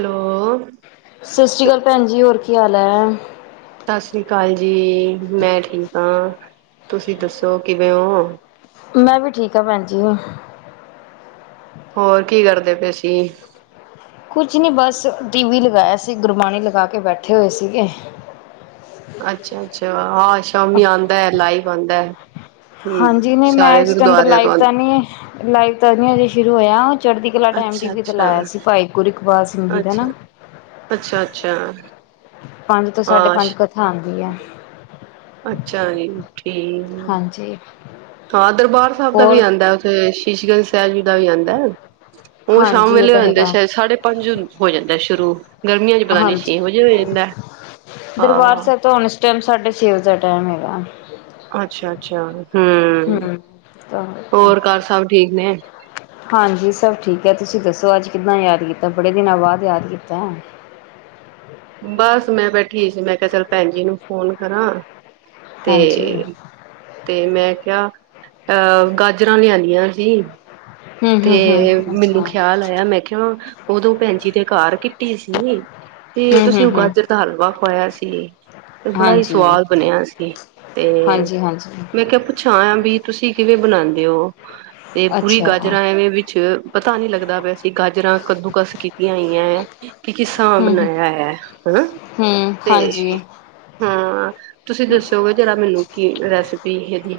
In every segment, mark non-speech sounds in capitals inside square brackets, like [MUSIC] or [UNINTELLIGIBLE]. Hello ਸਸ੍ਰੀ ਅਕਾਲ ਭੈਣ ਜੀ। ਹੋਰ ਕੀ ਹਾਲ? ਲੈ ਸਸ ਸ੍ਰੀ ਅਕਾਲ ਜੀ। ਮੈਂ ਠੀਕ ਆ, ਤੁਸੀਂ ਦੱਸੋ ਕਿਵੇਂ ਓ? ਮੈਂ ਵੀ ਠੀਕ ਆ ਭੈਣ ਜੀ। ਹੋਰ ਕੀ ਕਰਦੇ ਪਏ ਸੀਂ? ਕੁਝ ਨੀ ਬਸ ਟੀ ਵੀ ਲਗਾਇਆ ਸੀ ਗੁਰਬਾਣੀ ਲਗਾ ਕੇ ਬੈਠੇ ਹੋਏ ਸੀਗੇ। ਅੱਛਾ-ਅੱਛਾ। ਹਾਂ ਸ਼ਾਮੀ ਆਦਾ ਹੈ ਲਾਈਵ ਆਉਂਦਾ ਹੈ। ਹਮ ਹਾਂਜੀ ਨਈ ਮੈਂ ਸਾਰੇ ਇਸ ਟਾਈਮ ਦਾ ਗੁਰਦੁਆਰਿਆਂ ਤੋਂ ਲਾਈਵ ਤਾਂ ਆਉਂਦੇ ਨਈ ਐ। ਲਾਈਵ ਤਾਂ ਨਹੀਂ ਹਜੇ ਸ਼ੁਰੂ ਹੋਇਆ। ਚੜ੍ਹਦੀ ਕਲਾ ਟੈਮ ਟੀ ਅੱਛਾ ਵੀ ਤੇ ਅੱਛਾ ਲਾਇਆ ਸੀ ਭਾਈ ਗੁਰੂ ਇਕਬਾਲ ਸਿੰਘ ਜੀ ਦਾ ਅੱਛਾ ਨਾ ਅੱਛਾ ਅੱਛਾ ਪੰਜ ਤੋਂ ਸਾਢੇ ਹਾਂ ਪੰਜ ਕਥਾ ਆਂਦੀ ਐ। ਅੱਛਾ ਜੀ ਠੀਕ। ਹਾਂ ਦਰਬਾਰ ਸਾਹਿਬ ਦਾ ਵੀ ਹੋਰ ਆਉਂਦਾ ਉੱਥੇ ਸ਼ੀਸ਼ ਗੰਜ ਸਾਹਿਬ ਜੀ ਦਾ ਵੀ ਆਉਂਦਾ ਉਹ ਸ਼ਾਮ ਹਾਂਜੀ ਇਹ ਵੇਲੇ ਹੋ ਤਾਂ ਜਾਂਦੇ ਹੈਗਾ ਸ਼ਦ ਸਾਢੇ ਪੰਜ ਹੋ ਜਾਂਦਾ ਸ਼ੁਰੂ। ਗਰਮੀਆਂ ਚ ਪਤਾ ਨੀ ਹਾਂਜੀ। ਛੇ ਵਜੇ ਹੋ ਜਾਂਦਾ ਦਰਬਾਰ ਹਾਂ ਸਾਹਿਬ ਤੋਂ ਹੁਣ ਇਸ ਟਾਈਮ ਸਾਡੇ ਛੇ ਵਜ ਦਾ ਟਾਈਮ ਹੈ। [UNINTELLIGIBLE] ਅੱਛਾ-ਅੱਛਾ। ਹਮ ਤਾਂ ਹੋਰ? ਘਰ ਸਭ ਠੀਕ ਨੇ? ਹਾਂਜੀ ਸਭ ਠੀਕ ਹੈ ਤੁਸੀਂ ਦੱਸੋ ਅੱਜ ਕਿੱਦਾਂ ਯਾਦ ਕੀਤਾ ਬੜੇ ਦਿਨਾਂ ਬਾਅਦ ਯਾਦ ਕੀਤਾ ਬਸ ਮੈਂ ਬੈਠੀ ਸੀ ਮੈਂ ਕਿਹਾ ਚੱਲ ਭੈਣ ਜੀ ਨੂੰ ਫੋਨ ਕਰਾਂ ਹਾਂਜੀ ਤੇ--ਤੇ ਮੈਂ ਕਿਹਾ ਅਹ--ਗਾਜਰਾਂ ਲਿਆਣੀਆਂ ਸੀ ਹਮ ਤੇ ਹਮ ਹਮ ਮੈਨੂੰ ਅੱਛਾ ਖਿਆਲ ਆਇਆ ਮੈਂ ਕਿਹਾ ਉਦੋਂ ਭੈਣ ਜੀ ਦੇ ਘਾਰ ਕਿੱਟੀ ਸੀ ਤੇ ਹਮ ਤੁਸੀਂ ਹਮ ਉਹ ਹਮ ਗਾਜਰ ਦਾ ਹਲਵਾ ਖਵਾਇਆ ਸੀ, ਤੇ ਬੜਾ ਹੀ ਹਾਂਜੀ ਸਵਾਦ ਬਣਿਆ ਸੀ‌। ਤੇ, ਹਾਂਜੀ ਹਾਂਜੀ ਮੈਂ ਕਿਹਾ ਪੁੱਛਾਂ ਆ ਵੀ ਤੁਸੀਂ ਕਿਵੇਂ ਬਣਾਂ ਅਤੇ ਓ ਤੇ ਪੂਰੀ ਅੱਛਾ ਗੱਲ ਹਮ ਜਰਾਂ ਐਵੇਂ ਵਿੱਚ ਪਤਾ ਨੀ ਲੱਗਦਾ ਪਿਆ ਸੀ, ਗਾਜਰਾਂ ਕੱਦੂਕਸ ਕੀਤੀਆਂ ਹੋਈਆਂ ਏਂ, ਕਿ ਕਿਸਾਂ ਹਮ ਬਣਾਇਆ ਇਹ ਹਂ ਹਮ ਤੇ, ਹਾਂਜੀ ਹਾਂ ਤੁਸੀਂ ਦੱਸੋਗੇ ਜਰਾ ਮੈਨੂੰ ਕੀ ਰੈਸ ਹੈਦੀ।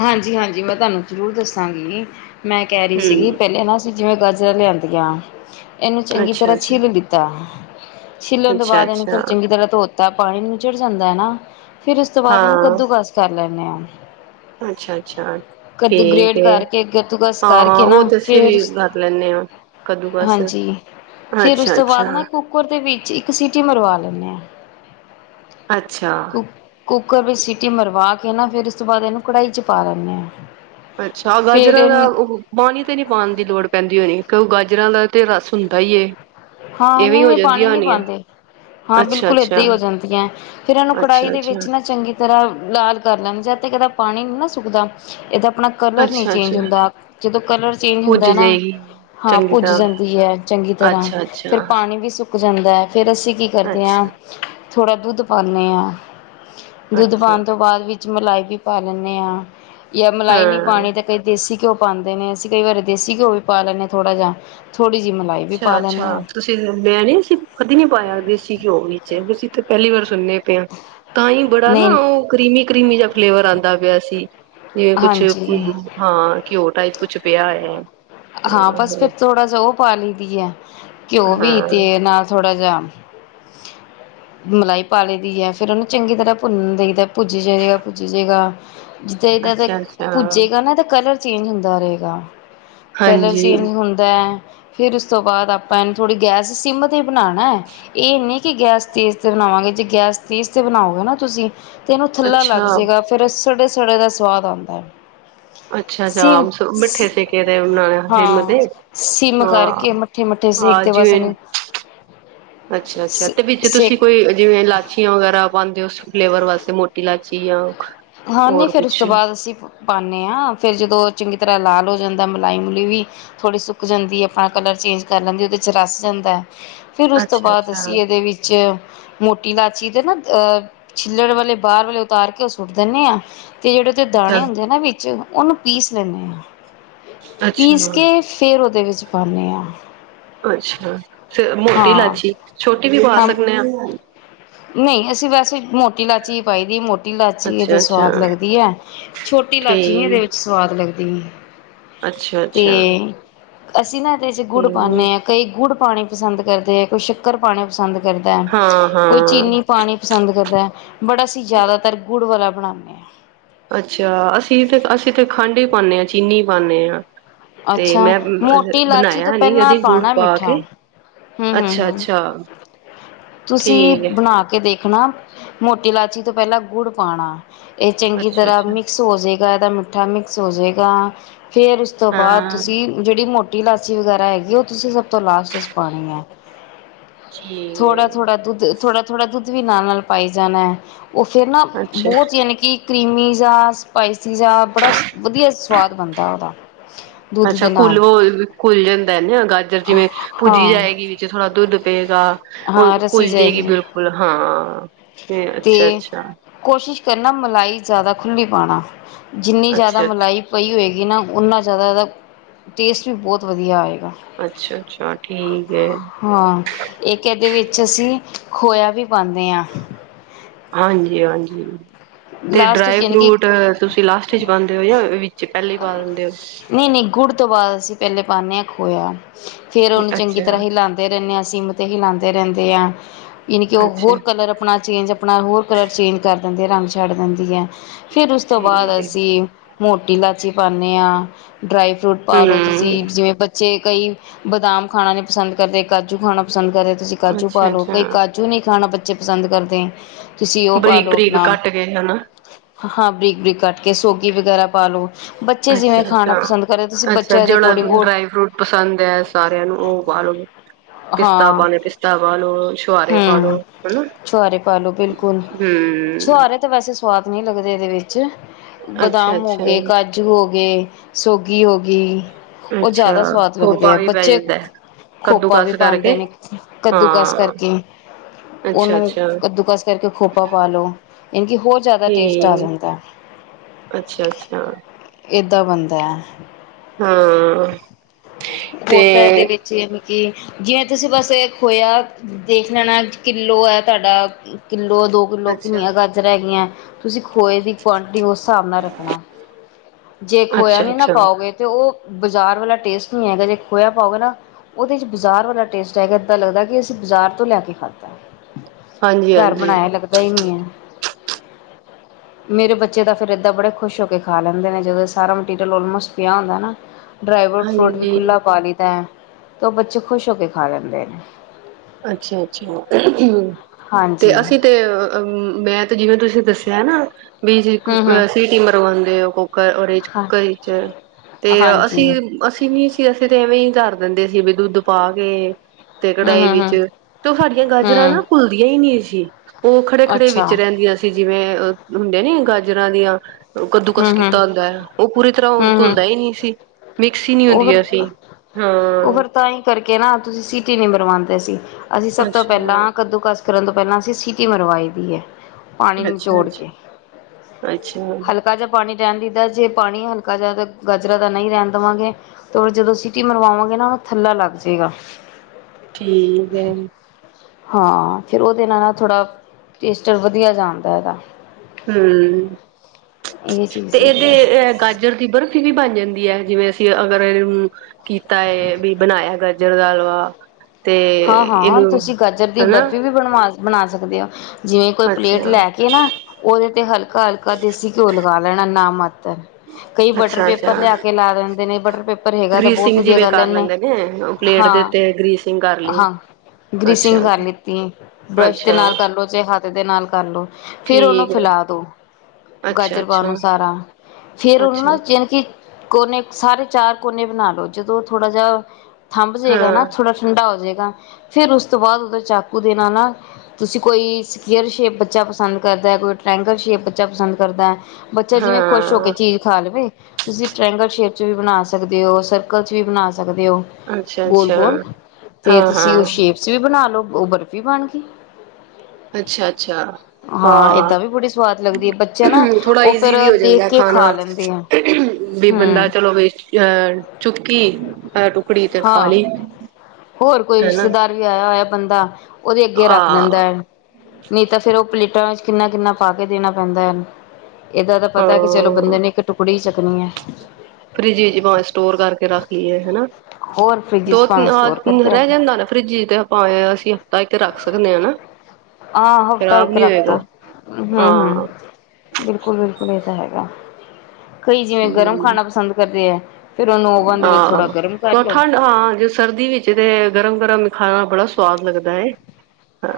ਹਾਂਜੀ-ਹਾਂਜੀ ਮੈਂ ਤੁਹਾਨੂੰ ਜ਼ਰੂਰ ਦੱਸਾਂਗੀ। ਮੈਂ ਕਹਿ ਰਹੀ ਸੀ, ਹਮ ਪਹਿਲੇ ਨਾ ਅਸੀ ਜਿਵੇਂ ਗਾਜਰਾਂ ਲਿਆਂਦੀਆਂ ਇਹਨੂੰ ਚੰਗੀ ਅੱਛਾ ਤਰ੍ਹਾਂ ਜੀ ਛਿੱਲ ਦਿੱਤਾ ਛਿਲਣ ਤੋਂ ਅੱਛਾ ਬਾਅਦ, ਇਹਨੂੰ ਅੱਛਾ ਫਿਰ ਚੰਗੀ ਤਰ੍ਹਾਂ ਧੋ ਤਾਂ ਪਾਣੀ ਨੂੰਚੜ ਜਾਂਦਾ ਹੈ, ਨਾ ਫਿਰ ਉਸ ਤੋਂ ਬਾਅਦ, ਇਹਨੂੰ ਹਾਂ ਕੱਦੂ ਕਸ ਕਰ ਲੈ [UNINTELLIGIBLE] ਅੱਛਾ- ਅੱਛਾ ਠੀਕ ਹੈ। ਕਰਕੇ ਕੱਦੂਕਸ ਹਾਂ, ਹਾਂ ਕਰਕੇ ਉਹ ਨਾ ਤੇ, ਅਸੀਂ ਫਿਰ ਵੀ ਕਰ ਲੈਂਦੇ ਹ ਕੱਦੂ ਕਸ ਹਾਂਜੀ ਫਿਰ ਉਸ ਅੱਛਾ- ਤੋਂ ਬਾਅਦ ਅੱਛਾ। ਨਾ ਕੁੱਕਰ ਦੇ ਵਿੱਚ ਇੱਕ ਸਿਟੀ ਮਰਵਾ ਲੈਨੇ ਆ। ਅੱਛਾ। ਕੁੱਕਰ ਵਿੱਚ ਸੀਟੀ ਮਰਵਾ ਕੇ ਨਾ, ਫਿਰ ਉਸ ਤੋਂ ਬਾਅਦ ਇਹਨੂੰ। ਕੜਾਹੀ ਚ ਪਾ ਲੈਂਨੇ ਹਾਂ। ਅੱਛਾ ਗਾਜਰਾਂ ਦਾ ਫਿਰ ਉਹ ਪਾਣੀ ਤੇ, ਨੀ ਪਾਉਣ ਦੀ ਲੋੜ ਪੈਂਦੀ ਹੋਣੀ ਕਿਉ ਗਾਜ ਦਾ ਤੇ, ਰਸ ਹੁੰਦਾ ਹੀ ਏ। ਹਾਂ, ਇਹ ਵੀ ਹੋ ਨਹੀ-ਨਹੀ ਪਾਣੀ ਜਾਂਦੀਆਂ ਨੀ ਹੋਣੀਆਂ ਪਾਂਦੇ। ਹਾਂ, ਅੱਛਾ ਬਿਲਕੁਲ ਅੱਛਾ ਏਦਾਂ ਹੀ ਹੋ ਜਾਂਦੀਆਂ ਫੇਰ ਇਹਨੂੰ ਕੜਾਹੀ ਅੱਛਾ ਦੇ ਅੱਛਾ ਵਿੱਚ ਨਾ ਚੰਗੀ ਤਰ੍ਹਾਂ ਲਾਲ ਕਰ ਲੈਂਦੇ, ਜਦ ਤੇ ਏਦਾ ਪਾਣੀ ਨੀ [UNINTELLIGIBLE] ਦਾ ਇਹਦਾ ਆਪਣਾ ਕਲਰ ਨਹੀਂ ਅੱਛਾ ਚੇਂਜ ਅੱਛਾ ਹੁੰਦਾ, ਜਦੋਂ ਕਲਰ ਚੇਂਜ ਭੁੱਜ ਹੁੰਦਾ ਨਾ ਜਾਏਗੀ ਹਾਂ ਚੰਗੀ ਭੁਜ ਤਰ੍ਹਾਂ ਜਾਂਦੀ ਹੈ ਚੰਗੀ ਤਰ੍ਹਾਂ ਅੱਛਾ ਫਿਰ ਅੱਛਾ ਪਾਣੀ ਵੀ ਸੁੱਕ ਜਾਂਦਾ ਐ ਫਿਰ ਅਸੀਂ ਕੀ ਕਰਦੇ ਹਾਂ ਅੱਛਾ ਥੋੜ੍ਹਾ ਦੁੱਧ ਪਾਂਨੇ ਹਾਂ। ਦੁੱਧ ਅੱਛਾ ਪਾਣ ਤੋਂ ਬਾਅਦ ਵਿੱਚ। ਮਲਾਈ ਵੀ ਪਾ ਲੈਂਨੇ ਆ। ਯਾ ਮਲਾਈ ਨਹੀਂ ਹਾਂ ਪਾਣੀ ਤਾਂ ਕਈ ਦੇਸੀ ਘਿਓ ਪਾਉਦੇ ਨੇ, ਅਸੀਂ ਕਈ ਵਾਰੀ ਦੇਸੀ ਘਿਓ ਵੀ ਪਾ ਲੈਂਦੇ ਹਾਂ, ਥੋੜ੍ਹਾ ਜਹਾ। ਥੋੜ੍ਹੀ ਜਿਹੀ ਮਲਾਈ ਵੀ ਅੱਛਾ ਪਾ ਲੈਂਨੇ ਅੱਛਾ ਹਾਂ। ਤੁਸੀਂ ਮੈਂ ਨੀਂ ਅਸੀਂ ਕਦੀ ਨੀ ਪਾਇਆ ਦੇਸੀ ਘਿਓ ਵਿੱਚ। ਅੱਸੀ ਤੇ ਪਹਿਲੀ ਵਾਰ ਸੁਣਨੇ ਪਏ ਆ ਤਾਂ ਹੀ ਬੜਾ ਨਾ ਨਹੀਂ ਉਹ ਕਰੀਮੀ ਕਰੀਮੀ ਜਾਂ। ਫਲੇਵਰ ਆਂਦਾ ਪਿਆ ਸੀ। ਤੇ ਕੁਛ ਹਾਂਜੀ ਹਾਂ ਘਿਓ ਟਾਈਪ ਕੁ ਚ ਪਿਆ ਏ। ਹਾਂ ਬਸ ਫੇਰ ਥੋੜਾ ਜਾ ਓ ਪਾ ਲਈ ਦੀ ਹੈ। ਘਿਓ ਵੀ ਹਾਂ ਤੇ ਨਾਲ ਥੋੜਾ ਜਾ। ਮਲਾਈ ਪਾ ਲਈ ਦੀ ਹ ਫਿਰ ਉਹਨੂੰ ਚੰਗੀ ਤਰਾਂ ਭੁੰਨ ਲਈਦਾ। ਭੁੱਜੀ ਜਾਏਗਾ, ਭੁੱਜੀ ਜਾਏਗਾ। ਜਿੰਦਾ ਜਿੰਦਾ ਅੱਛਾ ਅੱਛਾ ਭੁੱਜੇਗਾ ਨਾ ਇਦਾ ਕਲਰ ਚੇਂਜ ਹੁੰਦਾ ਰਹੇਗਾ। ਕਲਰ ਹਾਂਜੀ ਚੇਂਜ ਹੁੰਦਾ ਹੈ। ਫਿਰ ਉਸ ਤੋਂ ਬਾਅਦ ਆਪਾਂ ਇਹਨੂੰ ਥੋੜ੍ਹੀ ਗੈਸ ਸਿੰਮ ਤੇ ਈ ਬਨਾਨਾ, ਇਹ ਨਹੀਂ ਕਿ ਗੈਸ ਤੇਜ਼ ਤੇ ਬਣਾਵਾਂਗੇ। ਜੇ ਗੈਸ ਤੇਜ਼ ਤੇ ਬਣਾਓਗੇ ਨਾ ਤੁਸੀਂ। ਤੇ ਇਹਨੂੰ ਥੱਲਾ ਲੱਗ ਅੱਛਾ ਜਾਇਗਾ ਫੇਰ। ਸੜੇ ਸੜੇ ਦਾ ਸਵਾਦ ਆਂਦਾ। ਅੱਛਾ-ਅੱਛ ਮਿੱਠੇ ਸੇਕੇ ਦੇ। ਬਣਾਣਾ ਸਿਮ ਹਾਂ ਤੇ ਸਿਮ ਹਾਂ ਕਰਕੇ ਮੱਠੇ ਮੱਠੇ ਸੇਕ ਆ ਤੇ ਬਸ ਜਿਵੇਂ, ਇਹਨੂੰ ਸ ਅੱਛਾ-ਅੱਛਾ ਤੇ ਵਿੱਚ ਤੁਸੀਂ ਸੇਕ ਕੋਈ ਜਿਵੇਂ ਇਲਾਚੀਆਂ ਵਗੈਰਾ। ਪਾਉਂਦੇ ਹੋ ਉਸ ਫਲੇਵਰ ਵਾਸਤੇ ਮੋਟੀ ਇਲਾਇਚੀ ਜਾਂ। ਹਾਂ ਨਹੀਂ ਹੋਰ ਫੇਰ ਉਸ ਕੁਛ ਤੋਂ ਬਾਅਦ ਅਸੀਂ। ਪਾਣੇ ਹਾਂ ਫਿਰ ਜਦੋਂ ਚੰਗੀ ਤਰ੍ਹਾਂ ਲਾਲ ਹੋ ਜਾਂਦਾ ਮਲਾਈ ਮੁਲਾਈ ਵੀ ਥੋੜ੍ਹੀ ਸੁੱਕ ਜਾਂਦੀ, ਆਪਣਾ ਕਲਰ ਚੇਂਜ ਕਰ ਲੈਂਦੀ ਉਹਦੇ ਚ ਰਸ ਜਾਂਦਾ। ਫਿਰ ਉਸ ਤੋਂ ਬਾਅਦ ਅੱਛਾ-ਅੱਛਾ, ਅਸੀਂ ਇਹਦੇ ਵਿੱਚ। ਮੋਟੀ ਲਾਚੀ ਦੇ ਨਾ ਅਹ ਛਿੱਲੜ ਵਾਲੇ ਬਾਹਰ ਵਾਲੇ ਉਤਾਰ ਕੇ ਉਸ ਸੁੱਟ ਦੇਣੇ ਆ। ਤੇ ਜਿਹੜੇ ਉਹਦੇ ਅੱਛਾ, ਦਾਣੇ ਹੁੰਦੇ ਨੇ ਵਿੱ ਚ ਉਹਨੂੰ ਪੀਸ ਲੈਂਨੇ ਹਾਂ। ਪੀਸ ਅੱਛਾ। ਕੇ ਫੇਰ ਉਹਦੇ ਵਿੱਚ। ਚ ਪਾਣੇ ਆਂ। ਅੱਛਾ। ਮੋਟੀ ਇਲਾਚੀ ਛੋਟੀ ਵੀ ਪਾ ਹਮ ਸਕਨੇ ਹਾਂ। ਨਹੀਂ ਅਸੀਂ ਵੈਸੇ ਮੋਟੀ ਲਾਚੀ ਪਾਈ ਦੀ ਮੋ ਟੀ ਲਾਚੀ ਇਹਦੇ ਤੇ ਅੱਛਾ-ਅੱਛਾ, ਸਵਾਦ ਲਗਦੀ ਹੈ, ਛੋਟੀ ਲਾਚੀ ਨੀ ਇਹਦੇ ਠੀਕ ਵਿੱਚ ਸਵਾਦ ਲਗਦੀ। ਤੇ ਅੱਛਾ-ਅੱਛਾ। ਅਸੀਂ ਨਾ ਤੇ ਚ ਗੁੜ ਠੀਕ। ਪਾਨੇ ਆ ਕਈ ਗੁੜ ਪਾਣੀ ਪਸੰਦ ਕਰਦੇ ਹੈ ਕੋਈ ਸ਼ੱਕਰ ਪਾਣੀ ਪਸੰਦ ਕਰਦਾ, ਕੋਈ ਹਾਂ-ਹਾਂ। ਚੀਨੀ ਪਾਣੀ ਪਸੰਦ ਕਰਦਾ ਹੈ ਬੜਾ ਸੀ ਜ਼ਿਆਦਾਤਰ ਗੁੜ ਵਾਲਾ ਬਣਾਉਂਣੇ, ਅੱਛਾ, ਅਸੀਂ ਤੇ ਅਸੀਂ ਤੇ ਖੰਡ ਹੀ ਪਾਉਦੇ ਹਾਂ ਚੀਨੀ ਪਾਨੇ ਹਾਂ। ਅੱਛਾ ਮੋਟੀ ਇਲਾਚੀ ਤੋਂ ਨੀ ਪਹਿਲਾਂ ਕਦੀ ਗੁੜ ਪਾਉਣਾ ਪਾ ਮਿੱਠਾ, ਕੇ ਹੂੰ, ਹੂੰ, ਅੱਛਾ ਹੂੰ, ਅੱਛਾ ਤੁਸੀਂ ਠੀਕ ਹੈ ਬਣਾ ਕੇ ਦੇਖ ਹਨਾ ਮੋਟੀ ਇਲਾਚੀ ਤੋਂ ਪਹਿਲਾਂ ਗੁੜ ਪਾਉਣਾ, ਇਹ ਚੰਗੀ ਅੱਛਾ ਤਰ੍ਹਾਂ ਅੱਛਾ ਮਿਕਸ ਹੋ ਜਾਏ ਦਾ ਮਿੱਠਾ ਮਿਕਸ ਹੋ ਜਾਏਗਾ ਫੇਰ, ਤੋਂ ਬਾਅਦ ਹਾਂ ਤੁਸੀਂ ਜਿਹੜੀ ਮੋ ਰੋਟੀ ਲਾਸੀ ਵਗੈਰਾ ਹੈਗੀ ਉਹ ਤੁਸੀਂ ਸਭ ਤੋਂ ਲਾਸਟ ਚ ਪਾਉਣੀ ਹੈ। ਠੀਕ ਥੋੜ੍ਹਾ ਹੈ ਥੋੜ੍ਹਾ ਦੁੱਧ ਥੋੜਾ ਥੋੜ੍ਹਾ ਦੁੱਧ ਵੀ ਨਾਲ ਨਾਲ ਪਾਈ ਜਾਣਾ। ਉਹ ਫਿਰ ਨਾ ਅੱਛਾ ਬਹੁਤ ਯਾਨੀ ਕਿ ਕਰੀਮੀ, ਜਾ ਸਪਾਈਸੀ ਜਾ ਬੜਾ ਵਧੀਆ ਸਵਾਦ ਬਣਦਾ ਉਹਦਾ। ਦੁੱਧ ਅੱਛਾ ਦੇ ਨਾਲ ਕੁੁੱਲ ਘੁੱਲ ਜਾਂਦਾ ਗਾਜਰ ਜਿਵੇਂ ਭੁੱਜੀ ਹਾਂ ਜਾਏਗੀ ਵਿੱਚ ਥੋੜ੍ਹਾ ਦੁੱਧ ਪਏਗਾ ਉਹ ਹਾਂ ਘੁੱਲ ਰਸੀ ਜਾਏਗੀ ਬਿਲਕੁਲ ਹਾਂ, ਤੇ ਅੱਛਾ-ਅੱਛਾ। ਕੋਸ਼ਿਸ਼ ਕਰਨਾ ਮਲਾਈ ਜ਼ਿਆਦਾ ਖੁੱਲੀ ਪਾਉਣਾ। ਜਿੰਨੀ ਜ਼ਿਆਦਾ ਅੱਛਾ ਅੱਛਾ ਮਲਾਈ ਪਈ ਹੋਏਗੀ ਇਹਨਾ ਉਹਨਾਂ ਜ਼ਿਆਦਾ ਇਹਦਾ ਟੇਸਟ ਵੀ ਬਹੁਤ ਵਧੀਆ ਆਏਗਾ ਅੱਛਾ ਅੱਛਾ ਠੀਕ ਹੈ ਹਾਂ, ਇੱਕ ਇਹਦੇ ਵਿੱਚ ਅਸੀਂ ਖੋਆ ਵੀ ਪਉਂਦੇ ਹਾਂ। ਹਾਂਜੀ-ਹਾਂਜੀ। ਤੇ ਲਾਸਟ ਡਰਾਈ 'ਚ ਯਾਨੀ ਕਿ ਫਰੂਟ ਤੁਸੀਂ ਲਾਸਟ ਚ ਪਾਉਂਦੇ ਹੋ ਜਾਂ ਵਿੱਚ ਪਹਿਲੇ ਪਾਲਦੇ ਹੋ, ਨਈ, ਨਈ ਗੁੜ ਤੋਂ ਬਾਦ ਅਸੀਂ ਪਹਿਲੇ ਪਾਨੇ ਖੋਆ ਫੇਰ ਉਹਨੂੰ ਚੰਗੀ ਤਰ੍ਹਾਂ ਅੱਛਾ ਹਿਲਾਂਦੇ ਰੈਨੇਆਂ। ਸਿਮ ਤੇ ਹਿਲਾਂਦੇ ਰਹਿੰਦੇ ਆ। ਇਹਨੀ ਕਿ ਉਹ, ਅੱਛਾ ਹੋਰ ਕਲਰ ਅਪਣਾ ਚੇਂਜ ਅਪਨਾ ਹੋਰ ਕਲਰ ਚੇਂਜ ਕਰ ਦਿੰਦੇ ਐ, ਰੰਗ ਛੱਡ ਦਿੰਦੀ ਐ। ਫੇਰ ਉਸ ਤੋਂ ਬਾਦ ਠੀਕ ਹੈ ਅਸੀਂ ਮੋਟੀ ਇਲਾਚੀ ਪਾਨੇ ਆਂ। ਡਰਾਈ-ਫਰੂਟ ਪਾ ਲੋ ਤੁਸੀ, ਹੂੰ ਜਿਵੇਂ ਬੱਚੇ ਕਈ ਬਦਾਮ ਖਾਣਾ ਨੀ ਪਸੰਦ ਕਰਦੇ, ਕਾਜੂ ਖਾਣਾ ਪਸੰਦ ਕਰੇ। ਤੁਸੀਂ ਕਾਜੂ ਪਾ ਅੱਛਾ ਲੋ, ਅੱਛਾ ਕੋਈ ਕਾਜੂ ਨੀ ਖਾਣਾ ਬੱਚੇ ਬੱਚੇ ਪਸੰਦ ਕਰਦੇ। ਤੁਸੀ ਓ ਪਾ ਬਰੀਕ ਲੋ ਬਰੀਕ ਆਪਨਾ ਕੱਟ ਕੇ ਹਨਾ ਹਾਂ, ਬਰੀਕ-ਬਰੀਕ ਕੱਟ ਫੇਰ ਸੋਗੀ ਵਗੈਰਾ ਪਾ ਲੋ। ਬੱਚੇ ਜਿਵੇਂ ਅੱਛਾ ਖਾਣਾ ਅੱਛਾ ਪਸੰਦ ਕਰਦੇ ਤੁਸੀਂ ਅੱਛਾ, ਬੱਚਿਆਂ ਦੇ ਜੇੜਾ ਅਕੋਰਡਿੰਗ ਹੋਰ ਡਰਾਈ-ਫਰੂਟ ਪਸੰਦ ਐ ਸਾਰਿਆਂ ਨੂੰ ਓ ਪਾਲੋ, ਪਿਸਤਾ ਹਾਂ ਪਾਨੈ ਪਿਸਤਾ ਪਾਲੋ, ਛੁਆਰੇ ਪਾਲੋ ਹੂੰ ਹਨਾ ਛੁਹਾਰੇ ਪਾ ਲੋ ਬਿਲਕੁਲ ਹੂੰ ਛੁਹਾਰੇ ਤਾਂ ਵੈਸੇ ਸਵਾਦ ਨੀ ਲਗਦੇ ਇਦੇ ਵਿੱਚ ਅੱਛਾ ਬਦਾਮ ਹੋ ਅੱਛਾ ਗਏ, ਕਾਜੂ ਹੋ ਗੇ ਸੋਗੀ ਹੋ ਗੀ। ਉਹ ਅੱਛਾ ਜਾਦਾ ਸਵਾਦ ਲੱਗਦੇ ਖੋਪਾ ਐ, ਵੀ ਪੈ ਬੱਚੇ ਜਾਂਦਾ ਕੱਦੂ ਖੋਪਾ ਵੀ ਕਸ ਪਾਂਦੇ ਕਰਕੇ ਨੇ ਕੱਦੂਕਸ ਹਾਂ ਕਰਕੇ ਅੱਛਾ ਉਨੂੰ ਅੱਛਾ ਕੱਦੂਕਸ ਕਰਕੇ ਖੋਪਾ ਪਾ ਲੋ। ਇੰਜੀ ਹੋਰ ਜਾਦਾ ਟੇਸਟ ਆ ਠੀਕ ਜਾਂਦੈ। ਅੱਛਾ ਅੱਛਾ ਇਦਾਂ ਬਨ ਦੈ ਹਾਂ, ਤੇ ਹੋਰ ਤਾਂ ਇਹਦੇ ਵਿੱਚ ਯਾਨੀ ਕਿ ਜਿਵੇਂ ਤੁਸੀ ਬਸ ਏ ਖੋਇਆ ਦੇਖ ਲੈਨਾ, ਕਿੱਲੋ ਹੈ ਤੁਹਾਡਾ ਕਿ ਦੋ-ਦੋ ਕਿੱਲੋ ਅੱਛਾ ਕਿੰਨੀਆਂ ਗਾਜਰਾ ਹੈਗੀ ਐਂ। ਤੁਸੀਂ ਖੋਏ ਦੀ ਕੁਆਂਟਿਟੀ ਉਸ ਹਿਸਾਬ ਨਾਲ ਰੱਖਨਾ। ਖੋਇਆ ਅੱਛਾ ਨੀ ਨਾ ਅੱਛਾ ਪਾਓਗੇ ਤੇ ਉਹ ਬਜ਼ਾਰ ਵਾਲਾ ਟੇਸਟ ਨੀ ਆਏਗਾ, ਜੇ ਖੋਇਆ ਪਾਓਗੇ ਨਾ ਉਹਦੇ ਚ ਬਜ਼ਾਰ ਵਾਲਾ ਟੇਸਟ ਆਏਗਾ ਇੱਦਾਂ ਲੱਗਦਾ ਕਿ ਅਸੀ ਬਜ਼ਾਰ ਤੋ ਲਿਆ ਕੇ ਖਾਦੈ। ਹਾਂਜੀ ਘਰ ਹਾਂਜੀ ਬਣਾਇਆ ਲੱਗਦਾ ਈ ਨੀ ਐ। ਮੇਰੇ ਬੱਚੇ ਤਾਂ ਫੇਰ ਇੱਦਾ ਬੜੇ ਖੁਸ਼ ਹੋ ਕੇ ਖਾ ਲੈਂਦੇ ਨੇ, ਜਦੋਂ ਅਸੀਂ ਸਾਰਾ ਮੈਟੀਰੀਅਲ ਆਲਮੋਸਟ ਪਿਆ ਹੁੰਦਾ ਨਾ। ਡਰਾਈਵਰ ਫਰੂਟ ਵੀ ਹਾਂਜੀ ਖੁੱਲਾ ਪਾ ਲਈਦੈ। ਤੇ ਉਹ ਬੱਚੇ ਖੁਸ਼ ਹੋ ਕੇ ਖਾ ਲੈਂਦੇ ਨੇ। ਅੱਛਾ- ਅੱਛਾ, ਹੂੰ ਤੇ ਹਾਂਜੀ ਅਸੀਂ ਤੇ ਅ ਮੈਂ ਤੇ ਜਿਵੇਂ ਤੁਸੀਂ ਦੱਸਿ ਹੈ ਨਾ। ਵੀ ਜੀ ਹੂੰ ਹੂੰ ਸੀਟੀ ਮਰਵਾਉਂਦੇ ਹੋ ਕੁਕਰ ਓਰੇ ਹਾਂ ਕੁੱਕਰ ਵਿੱਚ ਤੇ ਹਾਂਜੀ ਅਸੀਂ ਅਸੀਂ ਨੀ ਸੀ ਅਸੀਂ ਤੇ ਐਵੇਂ ਹੀ ਧਰ ਦਿੰਦੇ ਜਿਵੇਂ ਦੁੱਧ ਪਾ ਕੇ ਤੇ ਹੂੰ ਕੜਾਈ ਹੂੰ ਵਿ ਹੂੰ ਤੇ ਉਹ ਸਾਡੀਆਂ ਗਾਜਰਾਂ ਨਾ ਹੂੰ ਘੁਲਦੀਆਂ ਹੀ ਨਹੀਂ ਸੀ ਉਹ ਖੜੇ ਖੜੇ ਅੱਛਾ ਵਿੱਚ ਰਹਿੰਦੀਆਂ ਸੀ ਜਿਵੇਂ ਅ ਹੁੰਦੇ ਨੀ ਗਾਜਰਾਂ ਦੀਆਂ ਹੂੰ ਕੱਦੂਕਸ ਹੂੰ ਕੀਤਾ ਹੁੰਦਾ ਹੈ ਉਹ ਪੂਰੀ ਤਰ੍ਹਾਂ ਹੂੰ ਹੂੰ ਘੁਲਦਾ ਹੀ ਨਹੀਂ ਸੀ ਮਿਕਸ ਹੀ ਨਹੀਂ ਉਹ ਫਿਰ ਹੁੰਦੀਆਂ ਸੀ ਉਹ ਹਾਂ। ਫਿਰ ਦੇ ਸੀ। ਅਸੀ ਸਭ ਤੋਂ ਪਹਿਲਾਂ ਕੱਦੂ ਕਸ ਕਰਨ ਤੋਂ ਪਹਿਲਾਂ ਅਸੀਂ ਸਿਟੀ ਮਰਵਾਈ ਦੀ ਹੈ। ਪਾਣੀ ਅੱਛਾ ਨਿਚੋੜ ਅੱਛਾ ਕੇ ਅੱਛਾ। ਹਲਕਾ ਜਿਹਾ ਪਾਣੀ ਰਹਿਣ ਦੀ ਦਾ ਜੇ ਪਾਣੀ ਹਲਕਾ ਜਿਦਾ ਗਾਜਰਾਂ ਦਾ ਨਹੀਂ ਰਹਿਣ ਦੇਵਾਂਗੇ ਤੇ ਜਦੋਂ ਸਿਟੀ ਮਰਵਾਵਾਂਗੇ ਨਾ ਉਹ ਥੱਲਾ ਲੱਗ ਜਏਗਾ। ਠੀਕ ਹੈ। ਹਾਂ ਫਿਰ ਉਹਦੇ ਨਾਲ ਨਾ ਥੋੜਾ ਟੇਸਟ ਵਧੀਆ ਜਾ ਆਂਦਾ ਇਹਦਾ। ਹਮ। ਇਹ ਤੇ ਚੀਜ਼ ਹੈਗੀ ਹੈ ਇਹਦੇ ਅ ਗਾਜਰ ਦੀ ਬਰ ਫੀ ਵੀ ਬਣ ਜਾਂਦੀ ਹੈ ਜਿਵੇਂ ਅਸੀਂ ਅਗਰ ਇਹ ਹੁ ਕੀਤਾ ਹੈ ਵੀ ਬਣਾਇਆ ਗ ਜਰ ਦਾ ਹਲਵਾ। ਤੇ ਹਾਂ ਹਾਂ ਇਹਨੂੰ ਤੁਸੀਂ ਗਾਜਰ ਦੀ ਹਨਾ ਬਰਫ਼ੀ ਵੀ ਬਣਵਾ ਬਣਾ ਸਕਦੇ ਹੋ। ਜਿਵੇਂ ਕੋਈ ਪਲੇਟ ਅੱਛਾ ਲੈ ਕੇ ਨਾ ਉਹਦੇ ਤੇ ਹਲਕਾ ਹਲਕਾ ਦੇਸੀ ਘਿਓ ਲਗਾ ਲੈਣਾ ਨਾ ਮਾ ਤਰ ਕਈ ਬਟਰ ਅੱਛਾ ਪੇਪਰ ਅੱਛਾ ਲਿਆ ਕੇ ਲਾ ਦਿੰਦੇ ਨੇ ਬਟਰ ਪੇਪਰ ਹੈਗਾ ਤਾਂ ਬਹੁਤ ਗ੍ਰੀਸਿੰਗ ਵਧੀਆ ਜਿਵੇਂ ਗੱਲ ਏ ਕਰ ਨ ਲੈਂਦੇ ਨੇ ਪਲੇਟ ਦੇ ਉੱਤੇ ਗ੍ਰੀਸਿੰਗ ਕਰ ਲਈ ਹਾਂ ਗ੍ਰਸਿੰਗ ਅੱਛਾ ਕਰ ਅੱਛਾ ਲਿੱਤੀ ਬਰੱਸ਼ ਦੇ ਅੱਛਾ ਨਾਲ ਕਰ ਲੋ ਚਾਏ ਹੱਥ ਦੇ ਨਾਲ ਕਰ ਲੋ ਫੇਰ ਉਹਨੂੰ ਠੀਕ ਹੈ ਫੈਲਾ ਦੋ। ਅੱਛਾ ਗਾਜਰ ਪਾਨੂੰ ਅੱਛਾ ਸਾਰਾ। ਫੇਰ ਉਹੂੰ ਨਾ ਅੱਛਾ ਚਿਨਕੀ ਕੋਨੇ ਸਾਰੇ ਚਾਰ ਕੋਨੇ ਬਣਾ ਲਓ ਜਦੋਂ ਥੋੜ੍ਹਾ ਜਿਹਾ ਥੰਬ ਜਾਏਗਾ ਨਾ ਹਾਂ ਥੋੜਾ ਹੋ ਜੇਗਾ ਫਿਰ ਉਸ ਤੋਂ ਬਾਅਦ ਉਦੇ ਚਾਕੂ ਦੇ ਨਾਲ ਨਾ ਤੁਸੀਂ ਕੋਈ ਸਕੀਅਰ ਸ਼ੇਪ ਬੱਚਾ ਪਸੰਦ ਕਰਦਾ ਕੋਈ ਟ੍ਰੈਂਗਲ ਸ਼ੇਪ ਬੱਚਾ ਪਸੰਦ ਕਰਦਾ ਐ। ਬੱਚਾ ਜਿਵੇਂ ਖੁਸ਼ ਹੋ ਹਾਂ ਕੇ ਚੀਜ਼ ਖਾ ਲਵੇ। ਤੁਸੀਂ ਟ੍ਰੈਂਗਲ ਸ਼ੇਪ ਚ ਵੀ ਬਣਾ ਸਕਦੇ ਹੋ, ਸਰਕਲ ਚ ਵੀ ਬਣਾ ਸਕ ਸਕਦੇ ਹੋ। ਅੱਛਾ ਗੋਲ ਅੱਛਾ -ਗੋਲ ਤੇ ਹਾਂ ਤੁਸੀਂ ਹਾਂ ਉਹ ਸ਼ੇਪਸ ਵੀ ਬਣਾ ਲਓ। ਉਹ ਬਰਫ਼ੀ ਬਣ ਗੀ। ਅੱਛਾ- ਅੱਛਾ ਹਾਂ, ਏਦਾਂ ਵੀ ਬੜੀ ਸਵਾਦ ਲੱਗਦੀ ਹੈ ਬੱਚੇ ਨਾ ਥੋੜਾ ਉਹ ਈਜੀ ਫੇਰ ਵੀ ਹੋ ਦੇਖ ਜਾਂਦਾ ਕੇ ਖਾ ਖਾਣਾ। ਲੈਂਦੇ ਆ ਵੀ ਬੰਦਾ ਹਮ ਚਲੋ ਵੀ ਅਹ ਚੁੱਕੀ। ਅ ਟੁਕੜੀ ਤੇ ਖਾ ਹਾਂ, ਲਈ ਹੋਰ ਕੋਈ ਹਨਾ ਰਿਸ਼ਤੇਦਾਰ ਵੀ ਆਇਆ ਹੋਇਆ ਬੰਦਾ ਉਹਦੇ ਅੱਗੇ ਰੱਖ ਲੈਂਦਾ ਆਹ ਹੈ। ਨਹੀਂ ਤਾਂ ਫੇਰ ਉਹ ਪਲੇਟਾਂ ਵਿੱਚ ਕਿੰਨਾ- ਕਿੰਨਾ ਪਾ ਕੇ ਦੇਣਾ ਪੈਂਦਾ। ਹੈਨ, ਏਦਾਂ ਦਾ ਪਤਾ ਕਿ ਹਾਂ ਚਲੋ ਬੰਦੇ ਨੇ ਇੱਕ ਟੁਕੜੀ ਚ ਸਕੱਕਣੀਆਂ ਫਰੀਜ ਸਟੋਰ ਕਰਕੇ ਰੱਖ ਲਈਏ ਹਨਾ। ਹੋਰ ਫਰਿੱਜ ਚ ਭਾਵੇਂ ਸਟੋਰ ਦੋਹ ਕਰਕੇ ਰਹਿ ਰੱਖ ਜਾਂਦਾ ਨਾ ਫਰਿੱਜ ਤੇ ਆਪ ਅ ਸੀ ਇੱਥੇ ਰੱਖ ਸਕਦੇ ਆ ਨਾ? ਹਾਂ। ਹਫ਼ਤਾ ਖ਼ਰਾਬ ਇੱਕ ਨੀ ਰੱਖ ਹੋਏਗਾ ਦੋ। ਹਮ -ਹਮ ਹਾਂ ਬਿਲਕੁਲ- ਬਿਲਕੁਲ ਇਹ ਤਾਂ ਹੈਗਾ। ਕਈ ਜਿਵੇਂ ਗਰਮ ਹਮ ਖਾਣਾ ਪਸੰਦ ਕਰਦੇ ਹੈ। ਫਿਰ ਉਹਨੂੰ ਓਵਨ ਦੇ ਵਿੱਚ ਥੋੜਾ ਗਰਮ ਕਰ ਹਾਂ, ਲਓ ਠੰਡ ਹਾਂ ਜ ਸਰਦੀ ਵਿੱਚ ਤੇ ਗਰਮ- ਗਰਮ ਖਾਣਾ ਬੜਾ ਸਵਾਦ ਲੱਗਦਾ ਹੈ।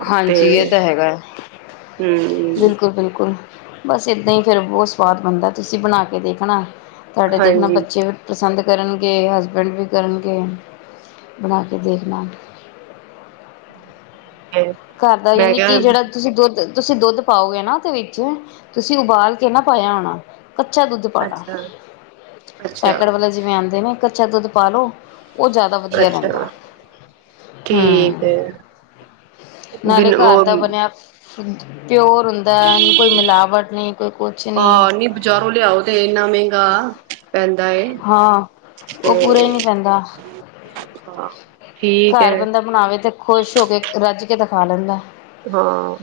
ਹਾਂਜੀ, ਤੇ ਇਹ ਤਾਂ ਹੈਗਾ ਹੈ। ਹਮ ਬਿਲਕੁਲ -ਬਿਲਕੁਲ ਬਸ ਏਦਾਂ ਹੀ ਫੇਰ ਬਹੁਤ ਸਵਾਦ ਬਣਦਾ ਤੁਸੀਂ ਬਣਾ ਕੇ ਦੇਖਣਾ। ਤੁਹਾਡੇ ਦੇਖਣਾ ਹਾਂਜੀ ਬੱਚੇ ਵੀ ਪਸੰਦ ਕਰਨਗੇ, ਹਸਬੈਂਡ ਵੀ ਕਰਨਗੇ। ਬਣਾ ਕੇ ਦੇਖਣਾ। ਘਰ ਦਾ ਮੈਂ ਯਾਨੀ ਕਿ ਕਿਹਾ ਜਿਹੜਾ ਤੁਸੀਂ ਦੁੱਧ ਤੁਸੀਂ ਦੁੱਧ ਪਾਓਗੇ ਨਾ ਉਹਦੇ ਵਿੱਚ ਤੁਸੀਂ ਉਬਾਲ ਕੇ ਨਾ ਪਾਇਆ ਹੋਣਾ। ਕੱਚਾ ਦੁੱਧ ਪਾਉਣਾ। ਅੱਛਾ ਅੱਛਾ ਪੈਕਟ ਵਾਲੇ ਜਿਵੇਂ ਆਉਂਦੇ ਨੇ ਕੱਚਾ ਦੁੱਧ ਪਾਲੋ। ਉਹ ਜ਼ਿਆਦਾ ਵਧੀਆ ਰਹਿੰਦਾ ਹੈ। ਅੱਛਾ ਠੀਕ ਹਮ, ਹੈ ਨਾਲੇ ਬਿਨ ਘਰ ਦਾ ਉਹ ਬਣਿਆ, [UNINTELLIGIBLE] ਪਿਓਰ ਹੁੰਦਾ ਨੂੰ ਕੋਈ ਮਿਲਾਵਟ ਨਹੀਂ ਕੋਈ ਕੁਛ ਨੀ ਹਾਂ ਬਜ਼ਾਰੋਂ ਲਿਆਓ ਤੇ ਇੰਨਾ ਮਹਿੰਗਾ ਪੈਂਦਾ ਏ ਹਾਂ, ਤੇ ਉਹ ਪੂਰਾ ਹੀ ਨਹੀਂ ਪੈਂਦਾ। ਹਾਂ ਠੀਕ ਘਰ ਹੈ ਬੰਦਾ ਬਣਾਵੇ ਤੇ, ਖੁਸ਼ ਹੋ ਕੇ ਰੱਜ ਦਿਖਾ ਲੈਂਦਾ ਹਾਂ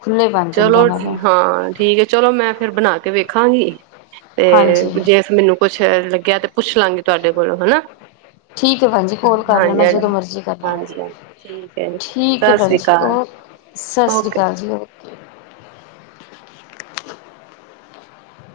ਖੁੱਲੇ ਬਣ ਚਲੋ ਜਾਂਦਾ ਨਾਲੇ ਹਾਂ ਠੀਕ ਹੈ ਚਲੋ ਮੈਂ ਫੇਿਰ ਬਣਾ ਕੇ ਵੇਖ ਖਾਂਗੀ ਤੇ ਹਾਂਜੀ ਜੇ ਅ ਮੈਨੂੰ ਕੁਛ ਲੱਗਿਆ ਤੇ ਪੁੱਛ ਲਾਂਗੇ ਤੁਹਾਡੇ ਕੋਲੋਂ ਹਨਨਾ ਠੀਕ ਹੈ ਭੈਣ ਜੀ ਕੋਲ ਕਰ ਹਾਂਜੀ ਲੈਣਾ ਹ ਜਦੋਂ ਮਰਜ਼ੀ ਕਰਨਾ। ਹਜੀ ਹ ਠੀਕ ਹੈ ਜੀ ਠੀਕ ਹੈ ਸਤ ਭੈਣ ਸ੍ਰੀ ਜੀ ਅਕਾਲ ਓ ਸਤਿ ਸ਼੍ਰੀ ਓਕੇ ਅਕਾਲ ਜੀ ਓਕੇ।